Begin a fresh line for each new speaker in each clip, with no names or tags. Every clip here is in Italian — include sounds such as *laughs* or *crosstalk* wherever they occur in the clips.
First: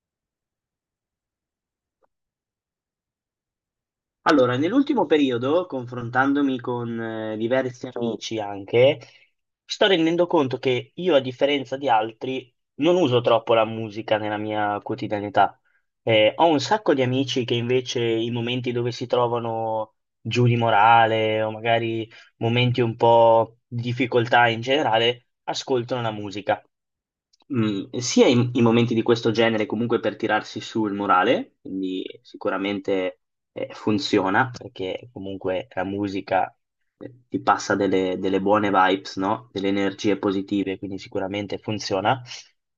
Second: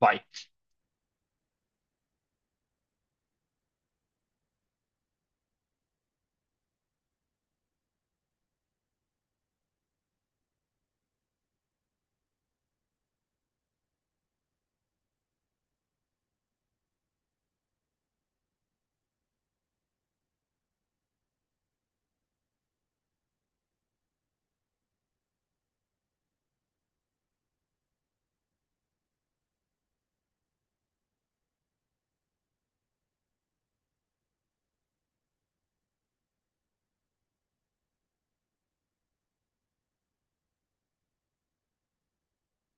Vai.
Allora, nell'ultimo periodo, confrontandomi con diversi amici anche, sto rendendo conto che io, a differenza di altri, non uso troppo la musica nella mia quotidianità. Ho un sacco di amici che invece i momenti dove si trovano giù di morale o magari momenti un po' di difficoltà in generale, ascoltano la musica sia i momenti di questo genere comunque per tirarsi su il morale, quindi sicuramente funziona perché comunque la musica ti passa delle buone vibes, no? Delle energie positive, quindi sicuramente funziona.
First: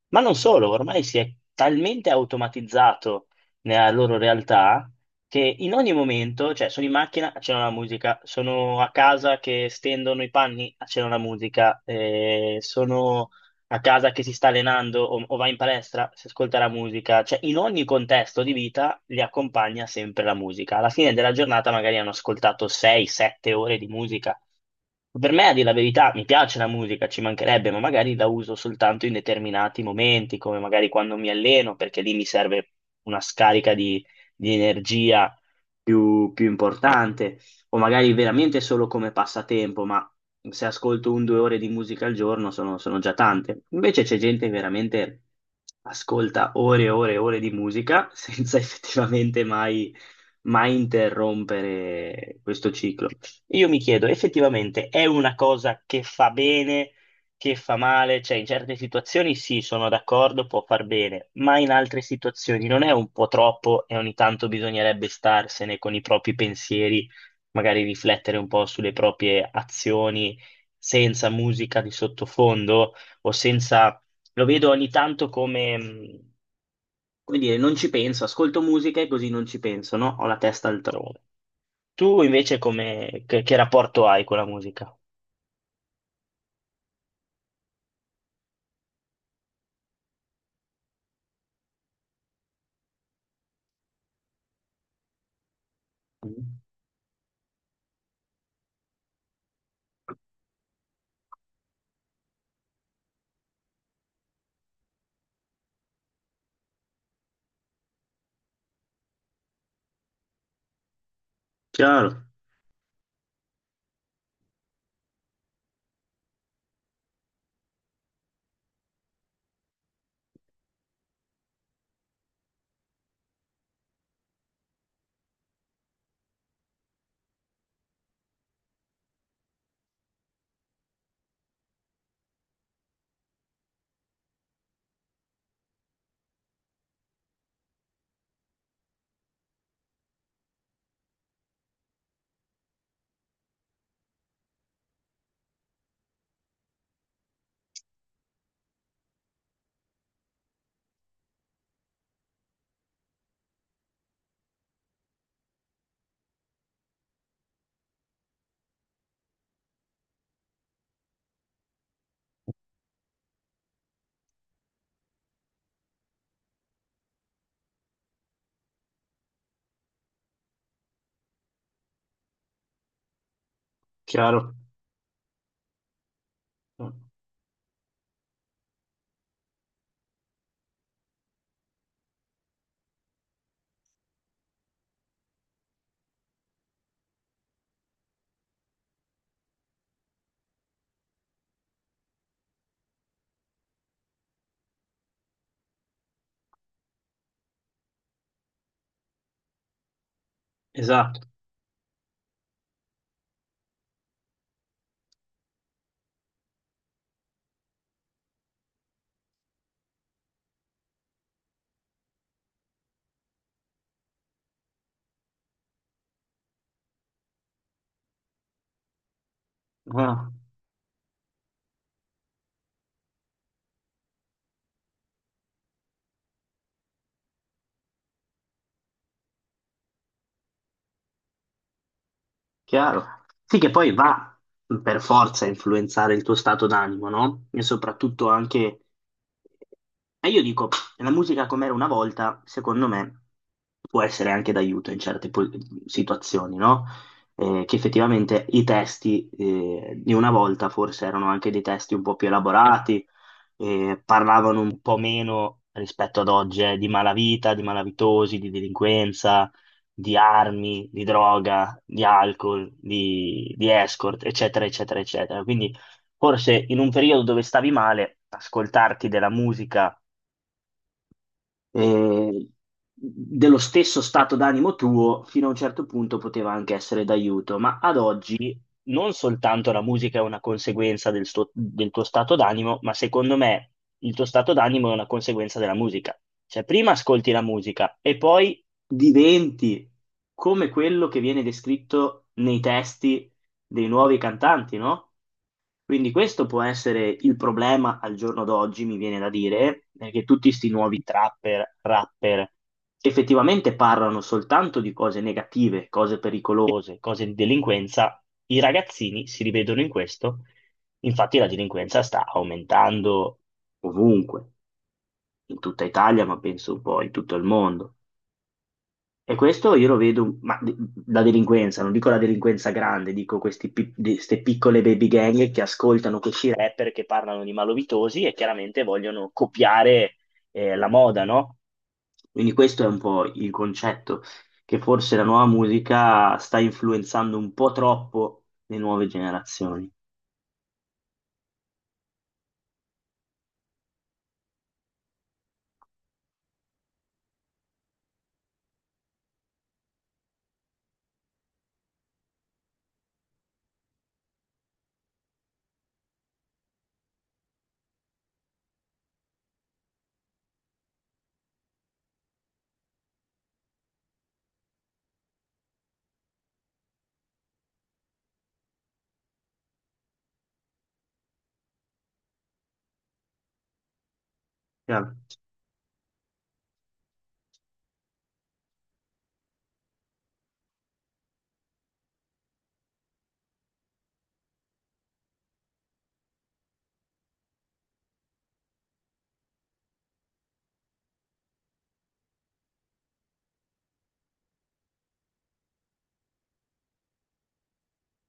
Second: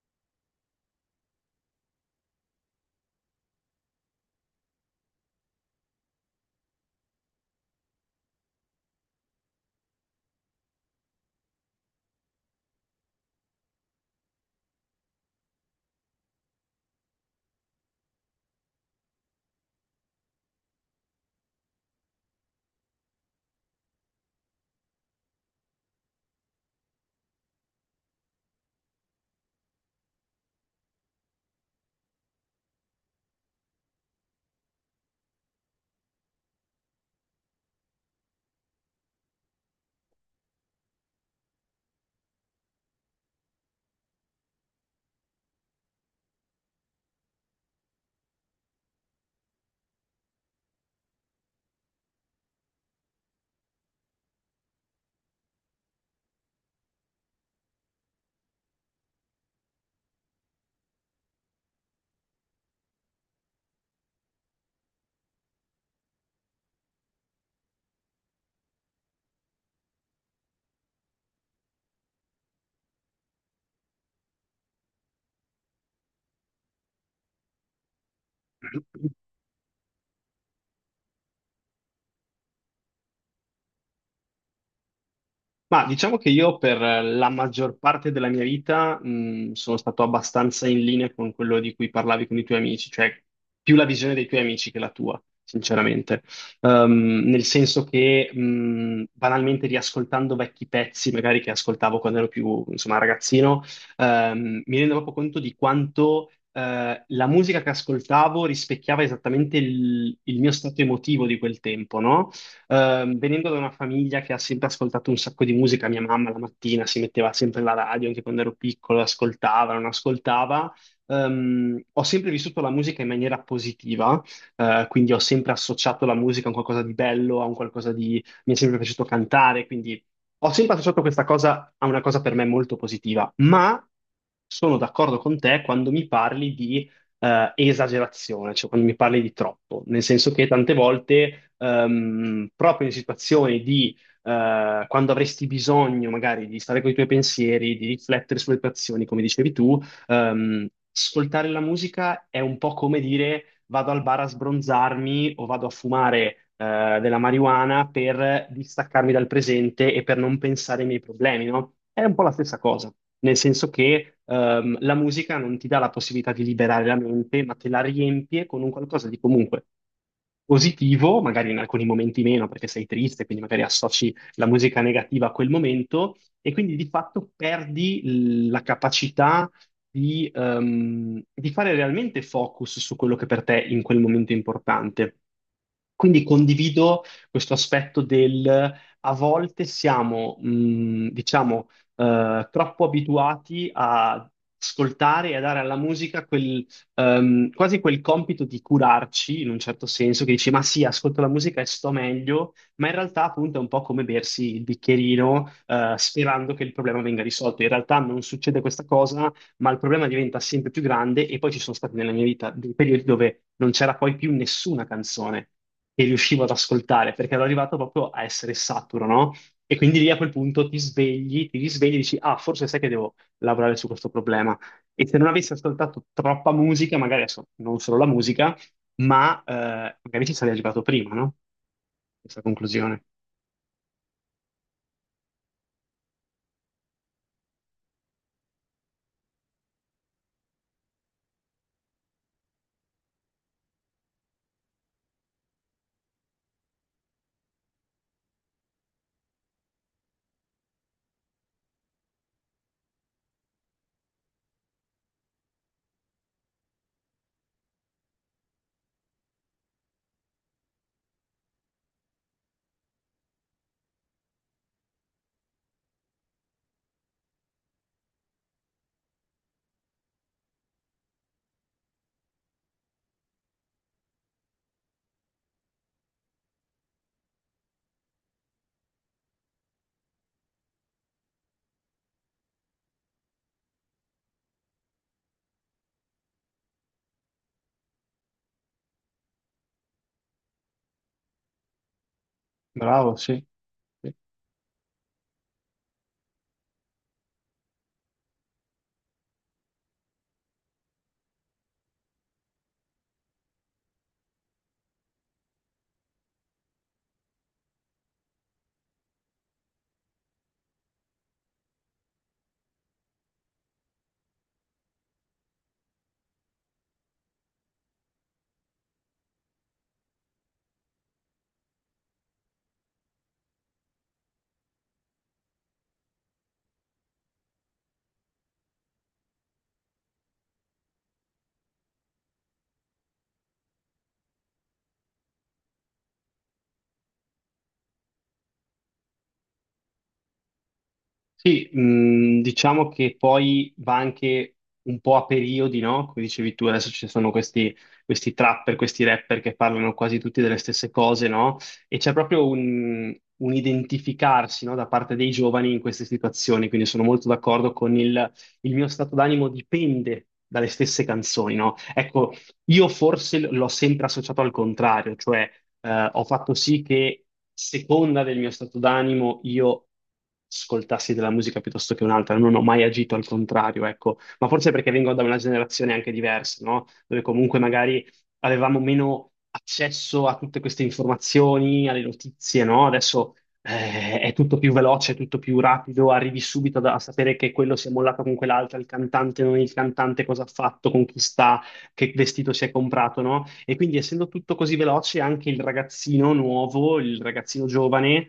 Ma non solo, ormai si è talmente automatizzato nella loro realtà che in ogni momento, cioè sono in macchina, accendono la musica, sono a casa che stendono i panni, accendono la musica, sono a casa che si sta allenando o va in palestra, si ascolta la musica, cioè in ogni contesto di vita li accompagna sempre la musica. Alla fine della giornata magari hanno ascoltato 6-7 ore di musica. Per me, a dire la verità, mi piace la musica, ci mancherebbe, ma magari la uso soltanto in determinati momenti, come magari quando mi alleno, perché lì mi serve una scarica di, energia più importante o magari veramente solo come passatempo, ma se ascolto un due ore di musica al giorno sono, già tante. Invece c'è gente che veramente ascolta ore e ore e ore di musica senza *laughs* effettivamente mai interrompere questo ciclo. Io mi chiedo, effettivamente è una cosa che fa bene, che fa male? Cioè, in certe situazioni sì, sono d'accordo, può far bene, ma in altre situazioni non è un po' troppo e ogni tanto bisognerebbe starsene con i propri pensieri, magari riflettere un po' sulle proprie azioni senza musica di sottofondo o senza... Lo vedo ogni tanto come, come dire, non ci penso, ascolto musica e così non ci penso, no? Ho la testa altrove. Tu invece come... che rapporto hai con la musica?
Ma diciamo che io per la maggior parte della mia vita sono stato abbastanza in linea con quello di cui parlavi con i tuoi amici, cioè più la visione dei tuoi amici che la tua, sinceramente.
Mm.
Nel senso che banalmente riascoltando vecchi pezzi, magari che ascoltavo quando ero più, insomma, ragazzino, mi rendo proprio conto di quanto la musica che ascoltavo rispecchiava esattamente il mio stato emotivo di quel tempo,
Chiaro.
no? Venendo da una famiglia che ha sempre ascoltato un sacco di musica, mia mamma la mattina si metteva sempre la radio, anche quando ero piccolo, ascoltava, non ascoltava. Ho sempre vissuto la musica in maniera positiva, quindi ho sempre associato la musica a un qualcosa di bello, a un qualcosa di mi è sempre piaciuto cantare, quindi ho sempre associato questa cosa a una cosa per me molto positiva, ma sono d'accordo con te quando mi parli di esagerazione, cioè quando mi parli di troppo, nel senso che tante volte, proprio in situazioni di quando avresti bisogno magari di stare con i tuoi pensieri, di riflettere sulle tue azioni, come dicevi tu, ascoltare la musica è un po' come dire vado al bar a sbronzarmi o vado a fumare della marijuana per distaccarmi dal presente e per non pensare ai miei problemi, no? È un po' la stessa cosa, nel senso che la musica non ti dà la possibilità di liberare la mente, ma te la riempie con un qualcosa di comunque positivo, magari in alcuni momenti meno perché sei triste, quindi magari associ la
Chiaro.
musica negativa a quel momento e quindi di fatto perdi la capacità di fare realmente focus su quello che per te in quel momento è importante. Quindi condivido questo aspetto del a volte siamo, diciamo, troppo abituati a ascoltare e a dare alla musica quasi quel compito di curarci in un certo senso, che dici, ma sì, ascolto la
Esatto.
musica e sto meglio, ma in realtà appunto è un po' come bersi il bicchierino, sperando che il problema venga risolto. In realtà non succede questa cosa, ma il problema diventa sempre più grande e poi ci sono stati nella mia vita dei periodi dove non c'era poi più nessuna canzone che riuscivo ad ascoltare, perché ero arrivato proprio a essere saturo, no? E quindi lì a quel
Ah,
punto ti svegli, ti risvegli e dici, ah, forse sai che devo lavorare su questo problema. E se non avessi ascoltato troppa musica, magari adesso non solo la musica, ma magari ci sarei arrivato prima, no? Questa
chiaro.
conclusione.
Sì, che poi va per forza a influenzare il tuo stato d'animo, no? E soprattutto anche... E io dico, la musica com'era una volta, secondo me, può essere anche d'aiuto in certe situazioni, no? Che effettivamente i testi di una volta forse erano anche dei testi un po' più elaborati, parlavano un po' meno rispetto ad oggi, di malavita, di malavitosi, di delinquenza, di armi, di droga, di alcol, di escort, eccetera, eccetera, eccetera. Quindi forse in un periodo dove stavi male, ascoltarti della musica eh, dello stesso stato d'animo tuo, fino a un certo punto poteva anche essere d'aiuto, ma ad oggi non soltanto la musica è una conseguenza del tuo stato d'animo, ma secondo me il tuo stato d'animo è una conseguenza della musica. Cioè, prima ascolti la musica e poi diventi come quello che viene descritto nei
Bravo,
testi
sì.
dei nuovi cantanti, no? Quindi questo può essere il problema al giorno d'oggi, mi viene da dire, è che tutti questi nuovi trapper, rapper, effettivamente parlano soltanto di cose negative, cose pericolose, cose di delinquenza. I ragazzini si rivedono in questo, infatti la delinquenza sta aumentando ovunque, in tutta Italia, ma penso un po' in tutto il mondo. E questo io lo vedo, ma la delinquenza, non dico la delinquenza grande, dico queste piccole baby gang che ascoltano questi rapper che parlano di malovitosi e chiaramente vogliono copiare la moda, no? Quindi questo è un po' il concetto, che forse la nuova musica sta influenzando un po' troppo le nuove generazioni.
Sì, diciamo che poi va anche un po' a periodi, no? Come dicevi tu, adesso ci sono questi trapper, questi rapper che parlano quasi tutti delle stesse cose, no? E c'è proprio un identificarsi, no? Da parte dei giovani in queste situazioni, quindi sono molto d'accordo con il mio stato d'animo dipende dalle stesse canzoni, no? Ecco, io forse l'ho sempre associato al contrario, cioè ho fatto sì che, seconda del mio stato d'animo, io ascoltassi della musica piuttosto che un'altra, non ho mai agito al contrario, ecco, ma forse perché vengo
Chiaro.
da una generazione anche diversa, no? Dove comunque magari avevamo meno accesso a tutte queste informazioni, alle notizie, no? Adesso è tutto più veloce, è tutto più rapido, arrivi subito a sapere che quello si è mollato con quell'altra, il cantante non il cantante, cosa ha fatto, con chi sta, che vestito si è comprato, no? E quindi essendo tutto così veloce, anche il ragazzino nuovo, il ragazzino giovane,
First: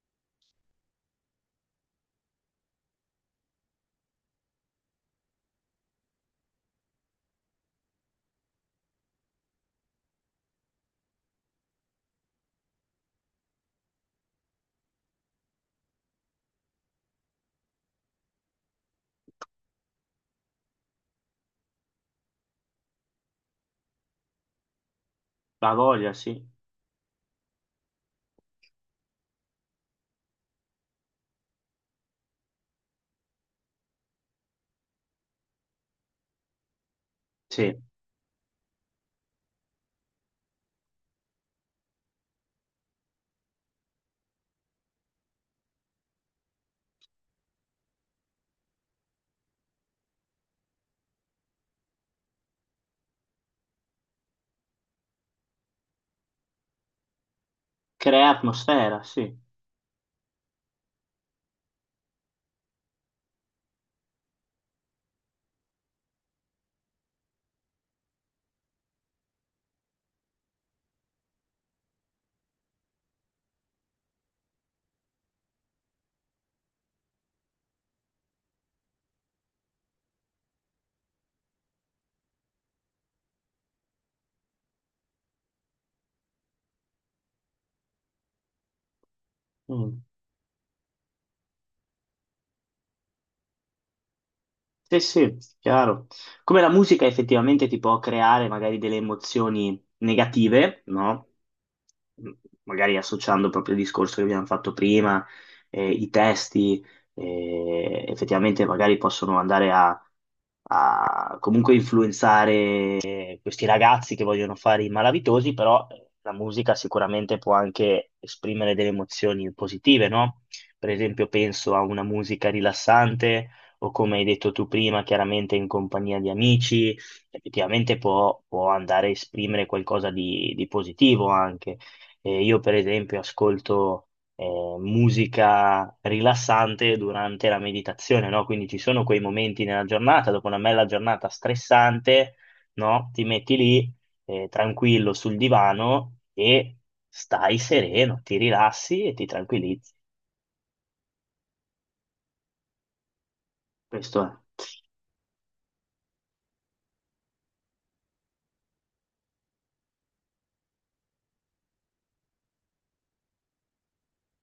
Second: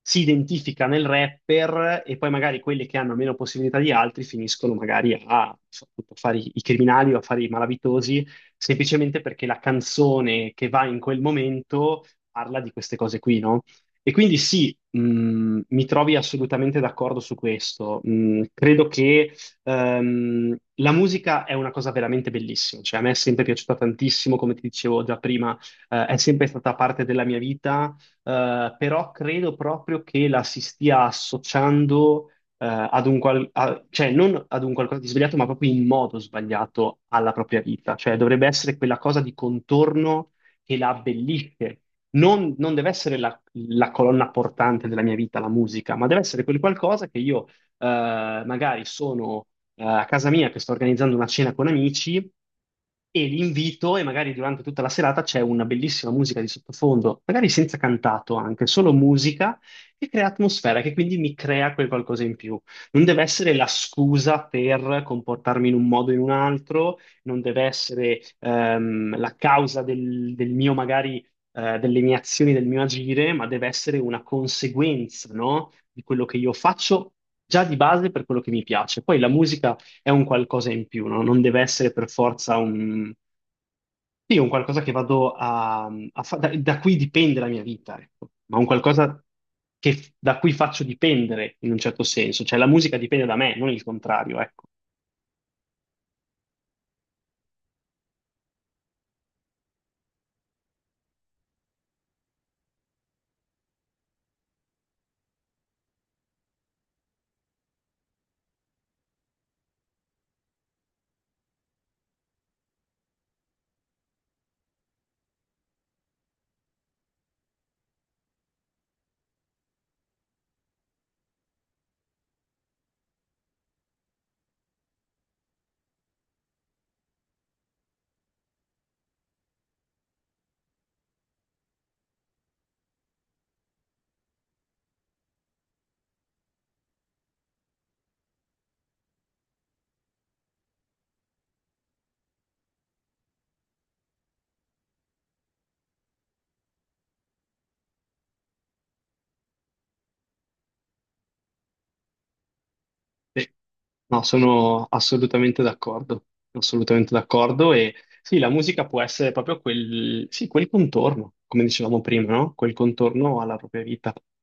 si identifica nel rapper e poi magari quelli che hanno meno possibilità di altri finiscono magari a, appunto, fare i criminali o a fare i malavitosi, semplicemente perché la canzone che va in quel momento parla di queste cose qui, no? E quindi sì, mi trovi assolutamente d'accordo su questo. Credo che la musica è una cosa veramente bellissima, cioè a me è sempre piaciuta tantissimo, come ti dicevo già prima,
La voglia,
è
sì.
sempre stata parte della mia vita, però credo proprio che la si stia associando, ad un qual- a- cioè non ad un qualcosa di sbagliato, ma proprio in modo sbagliato alla propria
Sì.
vita, cioè dovrebbe essere quella cosa di contorno che la abbellisce. Non deve essere la colonna portante della mia vita, la musica, ma deve essere quel qualcosa che io magari sono a casa mia che sto organizzando una cena con amici e li invito e magari durante tutta la serata c'è una bellissima musica di sottofondo, magari senza
Crea
cantato anche, solo
atmosfera, sì.
musica che crea atmosfera, che quindi mi crea quel qualcosa in più. Non deve essere la scusa per comportarmi in un modo o in un altro, non deve essere del mio magari delle mie azioni, del mio agire, ma deve essere una conseguenza, no? Di quello che io faccio già di base per quello che mi piace. Poi la musica è un qualcosa in più, no? Non deve essere per forza un, sì, un qualcosa che vado a, da cui dipende la mia vita, ecco. Ma un qualcosa
Mm.
che, da cui faccio dipendere in un certo senso. Cioè la musica dipende da me, non il contrario, ecco.
Sì, sì, chiaro. Come la musica effettivamente ti può creare magari delle emozioni negative, no? M- Magari associando proprio il discorso che abbiamo fatto prima, i testi, effettivamente magari possono andare a, comunque influenzare questi ragazzi che vogliono fare i malavitosi, però la musica sicuramente può anche esprimere delle emozioni positive, no? Per esempio, penso a una musica rilassante o come hai detto tu prima, chiaramente in compagnia di amici, effettivamente può, andare a esprimere qualcosa di positivo anche. Io per esempio ascolto musica rilassante durante la meditazione, no? Quindi ci sono quei momenti nella giornata, dopo una bella giornata stressante, no? Ti metti lì tranquillo sul divano e stai sereno, ti rilassi e ti tranquillizzi.
Sì.
Questo
No,
è.
sono assolutamente d'accordo e sì, la musica può essere proprio quel, sì, quel contorno, come dicevamo prima, no? Quel contorno alla propria vita.